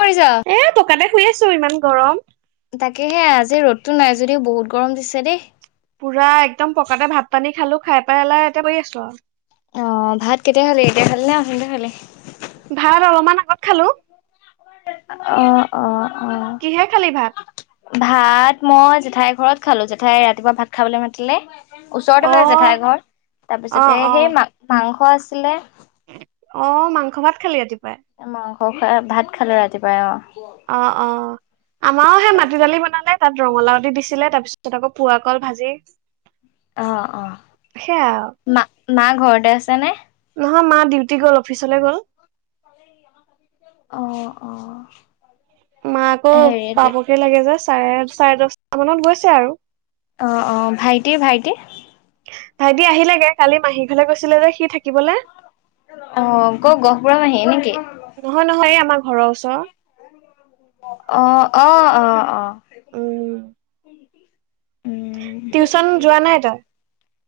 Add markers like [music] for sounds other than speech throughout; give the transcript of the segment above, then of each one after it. কৰিছা? এ পকাতে শুই আছো ইমান গৰম তাকেহে আজি ৰ'দতো নাই যদিও বহুত গৰম দিছে দেই পুৰা একদম পকাতে ভাত পানী খালো খাই পেলাই এতিয়া কৰি আছো আৰু অ ভাত কেতিয়া খালি এতিয়া খালি না [unintelligible] ভাত অলপমান আগত খালো অ অ' অ' কিহে খালী ভাত ভাত মই জেঠাইৰ ঘৰত খালো জেঠাই ৰাতিপুৱা ভাত খাবলৈ মাতিলে ওচৰতে অ মানে জেঠাই ঘৰ অ তাৰপিছতে অ সেই মা মাংস আছিলে অ মাংস ভাত খালি ৰাতিপুৱাই মাংস খ ভাত খালো ৰাতিপুৱাই অ অ অ আমাৰও সে মাটি দালি বনালে তাত ৰঙালাও দি দিছিলে তাৰ পিছত আকৌ পোৱা কল ভাজি অ অ সেয়া আৰু মা মা ঘৰতে আছে নে নহয় মা ডিউটি গ'ল অফিচলে গ'ল অ অ মা আকৌ হেৰি পাবকে লাগে যে চাৰে চাৰে দহটা মানত গৈছে আৰু অ অ ভাইটি ভাইটি ভাইটি আহিলেগে কালি মাহী ঘৰলে গৈছিলে যে সি থাকিবলে অক গ গহপুৰ মাহি নেকি নহয় নহয় এই আমাৰ ঘৰৰ ওচৰৰত অ অ অ অ উম টিউচন যোৱা উ নাই তই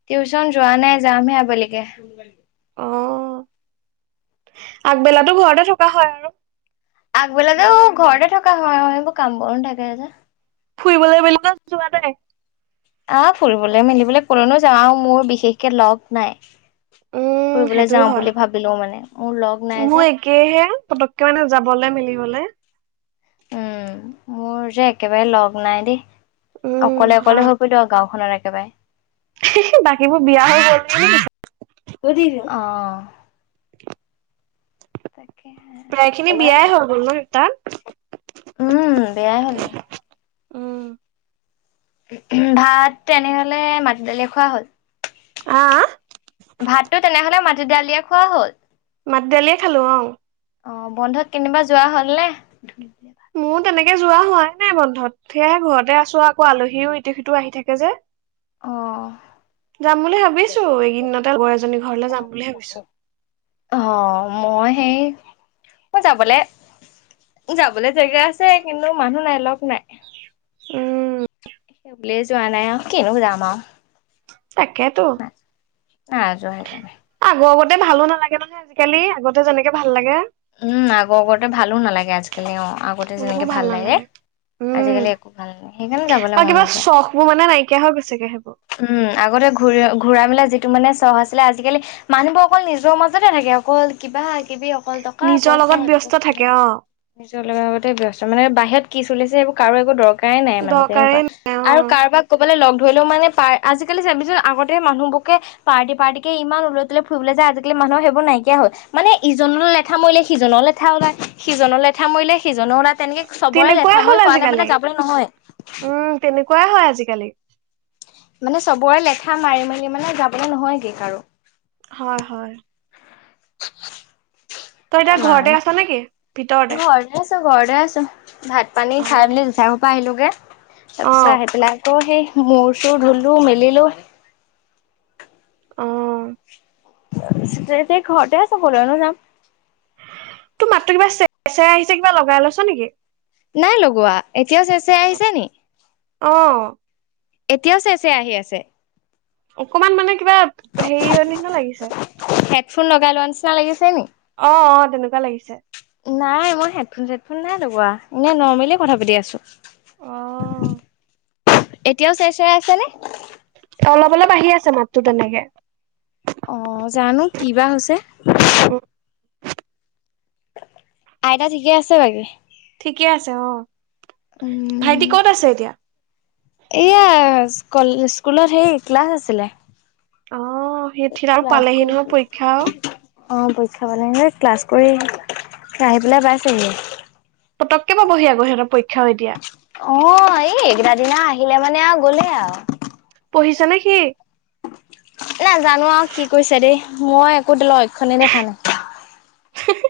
টিউচন যোৱা নাই যামহে আবেলিকে অঁ আগবেলাতো ঘৰতে থকা হয় আৰু। আগবেলাতো ঘৰতে থকা হয় কাম বন থাকে যে। ফুৰিবলৈ বেলিকা যোৱা নাই। আহ ফুৰিবলৈ মেলিবলৈ কলৈনো যাও মোৰ বিশেষকে লগ নাই। উম ফুৰিবলৈ সেইটোও যাও হয় বুলি ভাবিলো মানে মোৰ লগ নাই যে। সেয়েহে পটকে মানে যাবলে মিলিবলে উমঁ মোৰ যে একেবাৰে লগ নাই দেই উম অকলে হয় অকলে হৈ ফুৰিল আৰু গাঁওখনত একেবাৰে। হাহি বাকীবোৰ বিয়া হৈ গ'ল। সুদিছো অঁ! প্ৰায় খিনি তাকেহে। বিয়াই হৈ গ'ল ন তাত। উমঁ বিয়াই হ'ল। উম উঁহো ভাত তেনেহলে মাটি দালি খোৱা হ'ল। আ আ! ভাতটো তেনেহ'লে মাটি দালিয়ে খোৱা হ'ল। মাতি দালিয়ে খালো অঁ। অঁ বন্ধত কেনিবা যোৱা হ'ল নে? মোৰ তেনেকে যোৱা হোৱাই নাই বন্ধত। সেয়া ঘৰতে আছো আকৌ আলহীও ইতো সিটোও আহি থাকে যে। অ'। যাম বুলি ভাবিছো এইকেইদতে লগৰ এজনী ঘৰলে যাম বুলি ভাবিছো। অঁ মই সেই মই যাবলে যাবলৈ জেগা আছে কিন্তু মানুহ নাই লগ নাই। উমঁ! অকলে যোৱা নাই কিনো যাম আও। তাকেতো। নাই যোৱা সেইকাৰণে। আগৰকতে ভালো নালাগে মানে আজিকালি আগতে যেনেকে ভাল লাগে। উমঁ আগৰকতে ভালো নালাগে আজিকালি অঁ আগতে অলপো যেনেকে ভাল লাগে। নালাগে উম আজিকালি একো ভাল নাই সেইকাৰণে যাবলৈ আৰু মন কিবা নাযায়। চখ বোৰ মানে নাইকিয়া হৈ গৈছেগে সেইবোৰ উমঁ আগতে ঘূৰি ঘূৰা মেলা যিটো মানে চহ আছিলে আজিকালি মানুহবোৰ অকল নিজৰ মাজতে থাকে অকল কিবা কিবি অকল দ নিজৰ লগত ব্যস্ত থাকে অ। নিজৰ লগে আগতে ব্যস্ত মানে বাহিৰত কি চলিছে সেইবোৰ কাৰো একো দৰকাৰেই নাই মানে তেনেকুৱা। দৰকাৰেই নাই অ আৰু কাৰোবাক ক'বাল লগ ধৰিলেও মানে পাৰ আজিকালি চাবিছো আগতে মানুহবোৰকে পাৰ্টি পাৰ্টি ইমান উলৈ তলৈ ফুৰিব যায় আজিকালি মানুহৰ সেইবোৰ নাইকিয়া হ'ল মানে ইজোন লেঠা মৰিলে সিজনৰ লেঠা ওলায় সিজনৰ লেঠা মৰিলে সিজনৰ ওলায়। তেনেকে চবৰে তেনেকুৱাই লেঠা ময় কোৱালে মানে যাবলৈ নহয়। উমঁ তেনেকুৱাই হয় আজিকালি। মানে চবৰে লেঠা মাৰি মেলি মানে যাবলৈ নহয়গৈ কাৰু। হয়ঁ হয়ঁ! তই এতিয়া ঘৰতে আছ নেকি ভিতৰতে। এনেই আছোঁ ঘৰতে আছোঁ ভাত পানী অ খাই মেলি জেঠাইৰ ঘৰ পৰা আহিলোঁগৈ অ তাৰপিছত আহি পেলাই অঁ সেই মূৰ চৌ ধুলো মেলিলো। অঁ! বেয়া লাগিছে ঘৰতে আছো কলৈনো যাম। তোৰ মাতো কিবা চে চেই আহিছে কিবা লগাই লৈছ নেকি? নাই লগোৱা এতিয়াও চেচাই আহিছে নি? অঁ। এতিয়াও চাইছে আহি আছে। অকমান মানে কিবা হেৰি অ নিচিনা লাগিছে। হেডফোন লগাই লোৱা নিচিনা লাগিছে নি? অ অ তেনেকুৱা লাগিছে। নাই মই হেডফোন - চেডফোন নাই লগোৱা এনে নৰ্মেলি কথা পাতি আছো। অ। এতিয়াও চেৰে চেৰা আছে নে? অলপ - অলপ আহি আছে মাততো তেনেকে। অ জানো কি বা হৈছে? উহ। আইতা ঠিকে আছে বাকী? ঠিকে আছে অ, ভাইটি কত আছে এতিয়া? এইয়া স্কল স্কুলত সেই ক্লাছ আছিলে। অ সেইঠিত আৰু ক্লাছ পালেহি কৰি নহয় পৰীক্ষাও। অ পৰীক্ষা পালে ক্লাছ কৰি আহি পেলাই পাইছেহি। পটককে বা বহি আক সিহতৰ পৰীক্ষা হয় দিয়া। অ এই এইকেইটা দিনা আহিলে মানে আৰু গলে আৰু। পঢ়িছে নে সি? নেজানো আৰু কি কৰিছে দেই, মই একো লক্ষণেই দেখা নাই। হিহি।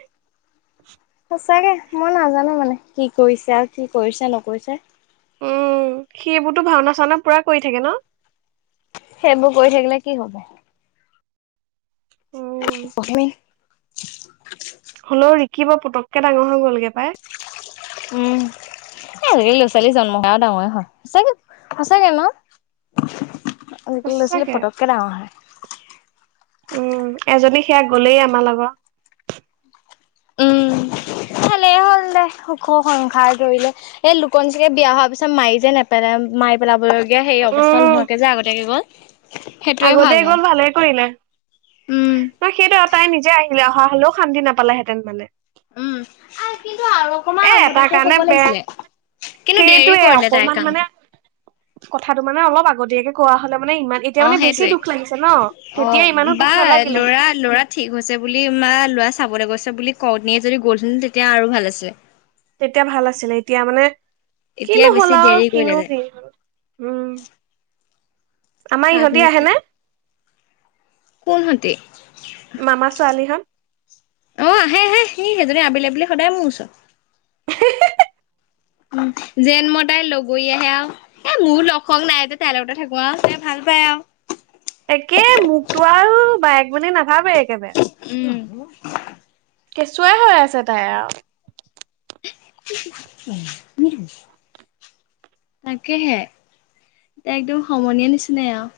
সঁচাকে, মই নাজানো মানে কি কৰিছে আৰু কি কৰিছে নকৰিছে? উম সিবোৰতো ভাওনা - চাওনা পুৰা কৰি থাকে ন? সেইবোৰ কৰি থাকিলে কি হব? উম অগ্নি। হ'লও ৰিখিব পটককে ডাঙৰ হৈ গলগে পাই। উম। এ হেৰি ল'ৰা - ছোৱালী জন্ম কৰাও ডাঙৰে হয়, সঁচাকে সঁচাকে ন? আজিকালি ল'ৰা - ছোৱালী সঁচাকে পটককে ডাঙৰ হয়। উম, এজনী সেয়া গলেই আমাৰ লগৰ। উম [inaudible] ভালেই হ'ল দে, সুখো সংসাৰ ধৰিলে। এই লুকনচকে বিয়া হোৱাৰ পিছত মায়ে যে নেপেলে মায় পেলাবলগীয়া সেই অৱস্থা নোহোৱাকে যে আগতীয়াকে গ'ল। সেইটোৱে ভাল আগতেই গ'ল হয় ভালে কৰিলে। উম তাই সেইটো এ তাই নিজে আহিলে, অহা হলেও শান্তি নাপালেহেঁতেন মানে। উম আৰু কিন্তু আৰু এ অকমান এটা আগতিয়াকে কাৰণে ক'ব বেয়া লাগিছিলে। কিন্তু দেৰি সেইটোয়ে কৰিলে তাই অকমান মানে কামটো। কথাটো মানে অলপ আগতীয়াকে কোৱা হলে মানে ইমান এই তিয়া অ মানে বেছি সেইটোৱে দুখ লাগিছে ন অ তেতিয়া ইমানো দুখ বা নালাগিলে। ল'ৰা ল'ৰা ঠিক হৈছে বুলি মা লৰা চাবলৈ গৈছে বুলি ক নিয়ে যদি গ'লচোন তেতিয়া আৰু ভাল আছে। তেতিয়া ভাল আছিলে এতিয়া মানে এতিয়া কিনো হ'ল বেছি আৰু দেৰি কৰিলে কিনো তাই কি হল। উম, আমাৰ ইহঁতি কাকনো আহেনে? কোনহটি? মামা ছোৱালী হত। অ', আহে আহে, সি সেইজনী আবেলি আবেলি সদায় মোৰ ওচৰত। হে হে। যেন মই তাইৰ লগৰিয়া হে আৰু। এ মোৰ লগ-হক নাই যে তাইৰ লগতে থাকো আৰু তাই ভাল পায় আৰু। একে মোক তো আৰু বায়েক বুলি নাভাবে একে উম। কেঁচুৱাই হৈ আছে তাই আৰু। [unintelligible] তাকেহে, একদম সমনীয়া নিচিনাই আৰু।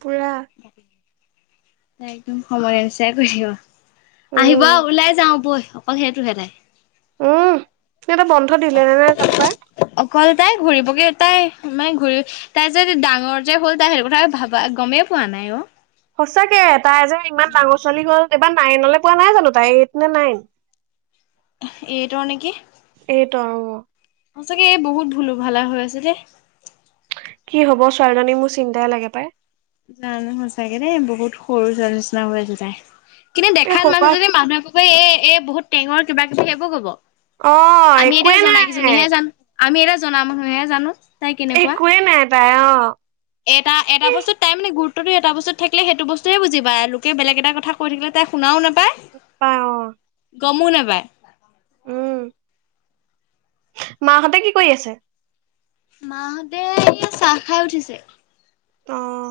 পুৰা সময়ৰ নিচাই কৰিব। আহিব উম আৰু ওলাই যাও বৈল, অকল সেইটোহে তাই। উমঁ, সিহঁতৰ বন্ধ দিলে নে নাই জানো পাই। অকল তাই ঘুৰিবগে তাই মানে ঘূৰি তাই যে ডাঙৰ যে হ'ল তাই সেইটো কথা ভাবা গমেই পোৱা নাই অ'। সঁচাকে তাই যে ইমান ডাঙৰ ছোৱালী হ'ল এইবাৰ নাইনলৈ পোৱা নাই জানো তাই এইট নে নাইন। এইটৰ নেকি। এইটৰ অ'। সচাকে এই বহুত ভুলো ভালা হৈ আছে দেই। কি হ'ব ছোৱালীজনী মোৰ চিন্তাই লাগে পাই। কাৰণে সচাকে দেই বহুত সৰু ছোৱালী নিচিনা হৈ আছে তাই কিন্তু এ দেখাত সৰুৰ পৰা মানুহ জনি মানুহৰ এ' এ' বহুত টেঙৰ কিবা কিবি সেইবোৰ হ'ব, অ আমি একোৱে এতিয়া নাই জনা কেইজনীহে জানো। আমি এতিয়া জনা মানুহে জানো। তাই কেনেকুৱা একোৱে নাই তাই অ'। এটা এটা বস্তুত তাই মানে গুত্বটো এটা বস্তুত থাকিলে সেইটো বস্তুৱে বুজি পাই আৰু লোকে বেলেগ এটা কথা কৈ থাকিলে তাই শুনাওঁ নাপায় নাপায় অঁ'। গমো নাপায়। মাহঁতে কি কৰি আছে? মাহতে এয়া চাহ খাই উঠিছে। অঁ।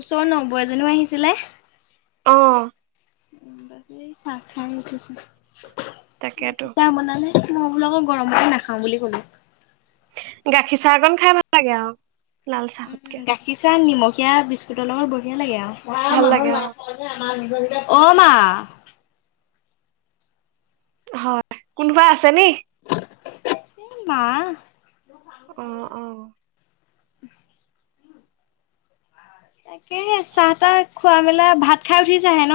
ওচৰৰ ন বৈ এজনীও আহিছিলে। অঁ। [unintelligible] এই চাহ খাই উঠিছিলে, তাকেতো চাহ বনালে। মই বোলো আকৌ গৰমতে নাখাওঁ বুলি কলো। গাখীৰ চাহকন খাই ভাল লাগে আৰু লাল চাহতকে। পিছে নিমখীয়া বিস্কুটৰ লগত বঢ়িয়া লাগে আৰু। ভাল লাগে অ অঁ মা। হয়, কোনোবা আছে নি? এই মা। অহ-অহ'। তাকেহে চাহ-তাহ খোৱা মেলা ভাত খাই উঠিছাহে ন?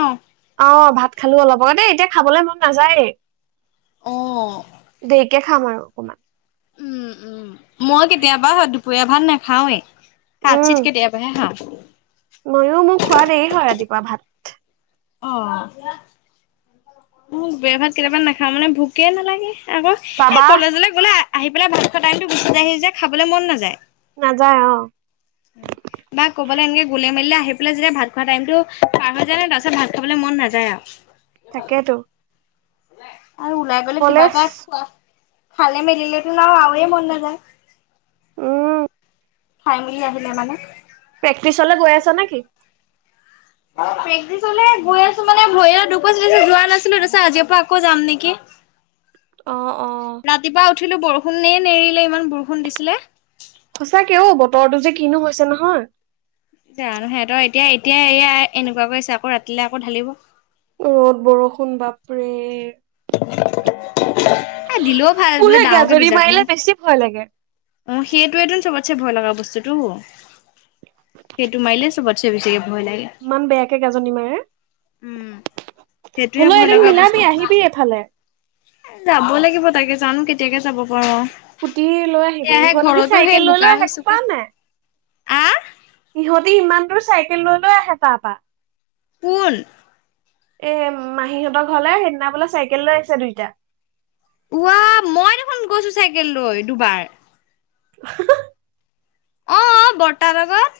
অ', ভাত খালো অলপ, এনেই এতিয়া খাবলৈ মন নাযায়েই। অঁ। এতিয়া খাম আৰু অকণমান। উম' উম' মই কেতিয়াবা দুপৰীয়া ভাত নাখাওৱে। হাত উম চিটকে দেয়বায়হে খাওঁ। ময়ো মোৰ খোৱা দেৰি হয় ৰাতিপুৱা ভাত। অঁ' মো ভাত কেতিয়াবা নাখাওঁ মানে ভোকে নালাগে আকৌ এ বাবা কলেজলৈ গ'লে আ- আহি পেলাই ভাত খোৱা টাইমটো গুছি যায় সি যে খাবলৈ মন নাযায়। নাযায় অঁ। উম' না ক'বালে এনেকে গলে মেলিলে আহি পেলাই যেতিয়া ভাত খোৱা টাইম টো পাৰ হৈ যায় ন তাৰ পিছত ভাত খাবলে মন নাযায় আও। তাকেতো। আৰু ওলাই পেলায় কিবা কলেজ এটা খোৱা খালে মেলিলেতো না আওৱে মন নাযায়। উম' খাই মেলি আহিলে মানে। প্ৰেক্টিচ লে গৈ আছ নেকি? প্ৰেক্টিচ লে গৈ আছোঁ মানে ভৰিত এটা দুখ পাইছিলো দেখি যোৱা নাছিলোঁ তাপিছত আজিৰ পা আকৌ যাম নেকি। অঁ অঁ। ৰাতিপুৱা উঠিলোঁ বৰষুণেই নেৰিলে ইমান বৰষুণ দিছিলে। সঁচাকে ও বতৰটো যে কিনো হৈছে নহয়। সিহঁতৰ এতিয়া এতিয়া এয়া এনেকুৱা কৰিছে আকৌ ৰাতিলে আকৌ ঢালিব। ৰ'দ বৰষুণ বাপৰে। এ দিলেওঁ ভাল মোৰ বোলে সেই ডাঙৰকে গাজনি দুজাক মাৰিলে মান। বেছি ভয় লাগে। অঁ সেইটোৱেটো চবতছে ভয় লগা বস্তুটো। সেইটো মাৰিলে চবতছে বেছিকে ভয় লাগে। ইমান বেয়াকে গাজনী মাৰে উম সেইটোয়ে হ'লও ভয় এদিন লগা মিলাবি আহিবি এইফালে। এ যাব লাগিব তাকে জানোঁ কেতিয়াকে যাব পাৰোঁ আও। সুটি লৈ আহিবি ইহঁতেতো চাইকেল লৈ বোকা লৈ আহে গম চোকা পাৱ নাই। আহ সিহঁতি ইমান দূৰ চাইকেল লৈ লৈ আহে তাপা। কোন? এ মাহীহঁতৰ ঘৰলে সেইদিনা বোলে চাইকেল লৈ আহিছে দুইটা। উৱা মই দেখোন গৈছোঁ চাইকেল লৈ দুবাৰ। [unintelligible] অঁ অ বৰ্তা লগত।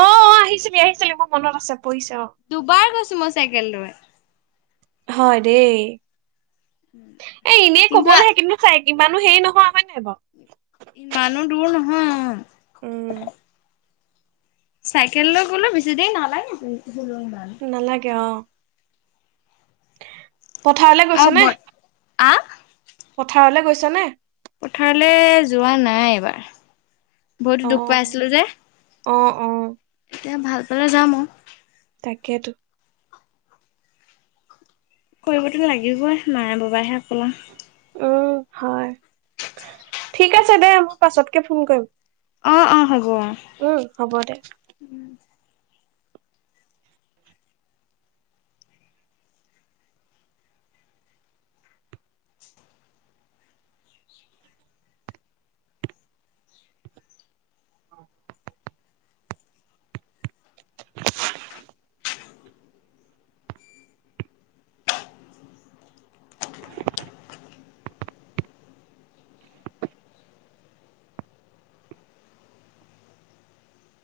অঁ অঁ আহিছিলি আহিছিলি মোৰ মনত আছে পৰিছে অঁ। দুবাৰ গৈছোঁ মই চাইকেল লৈ। হয় দেই, এ এনেই কবলেহে কিন্তু, - হয়, কিমানো হেৰি নোহোৱা হয় নাই বাৰু। ইমানু দুৰ নহয়। উম' উম' চাইকেল লৈ গ'লেও বেছি দেৰি নালাগে ইমান। নালাগে আও অঁ। পথাৰলে গৈছ আৰু ব নে? আহ? পথাৰলে গৈছনে? পথাৰলে যোৱা নাই এইবাৰ ভৰিতো দুখ অ', পাই আছিলোঁ যে। অ অ। তেতিয়া ভাল পালে যাম আৰু। তাকেইতো। কৰিব টো লাগিবই মায়ে বাবাহে অকল আও। উম হয় ঠিক আছে দে মই পাছতকে ফোন কৰিম। অ অ হ'ব। উম হ'ব দে উম [unintelligible]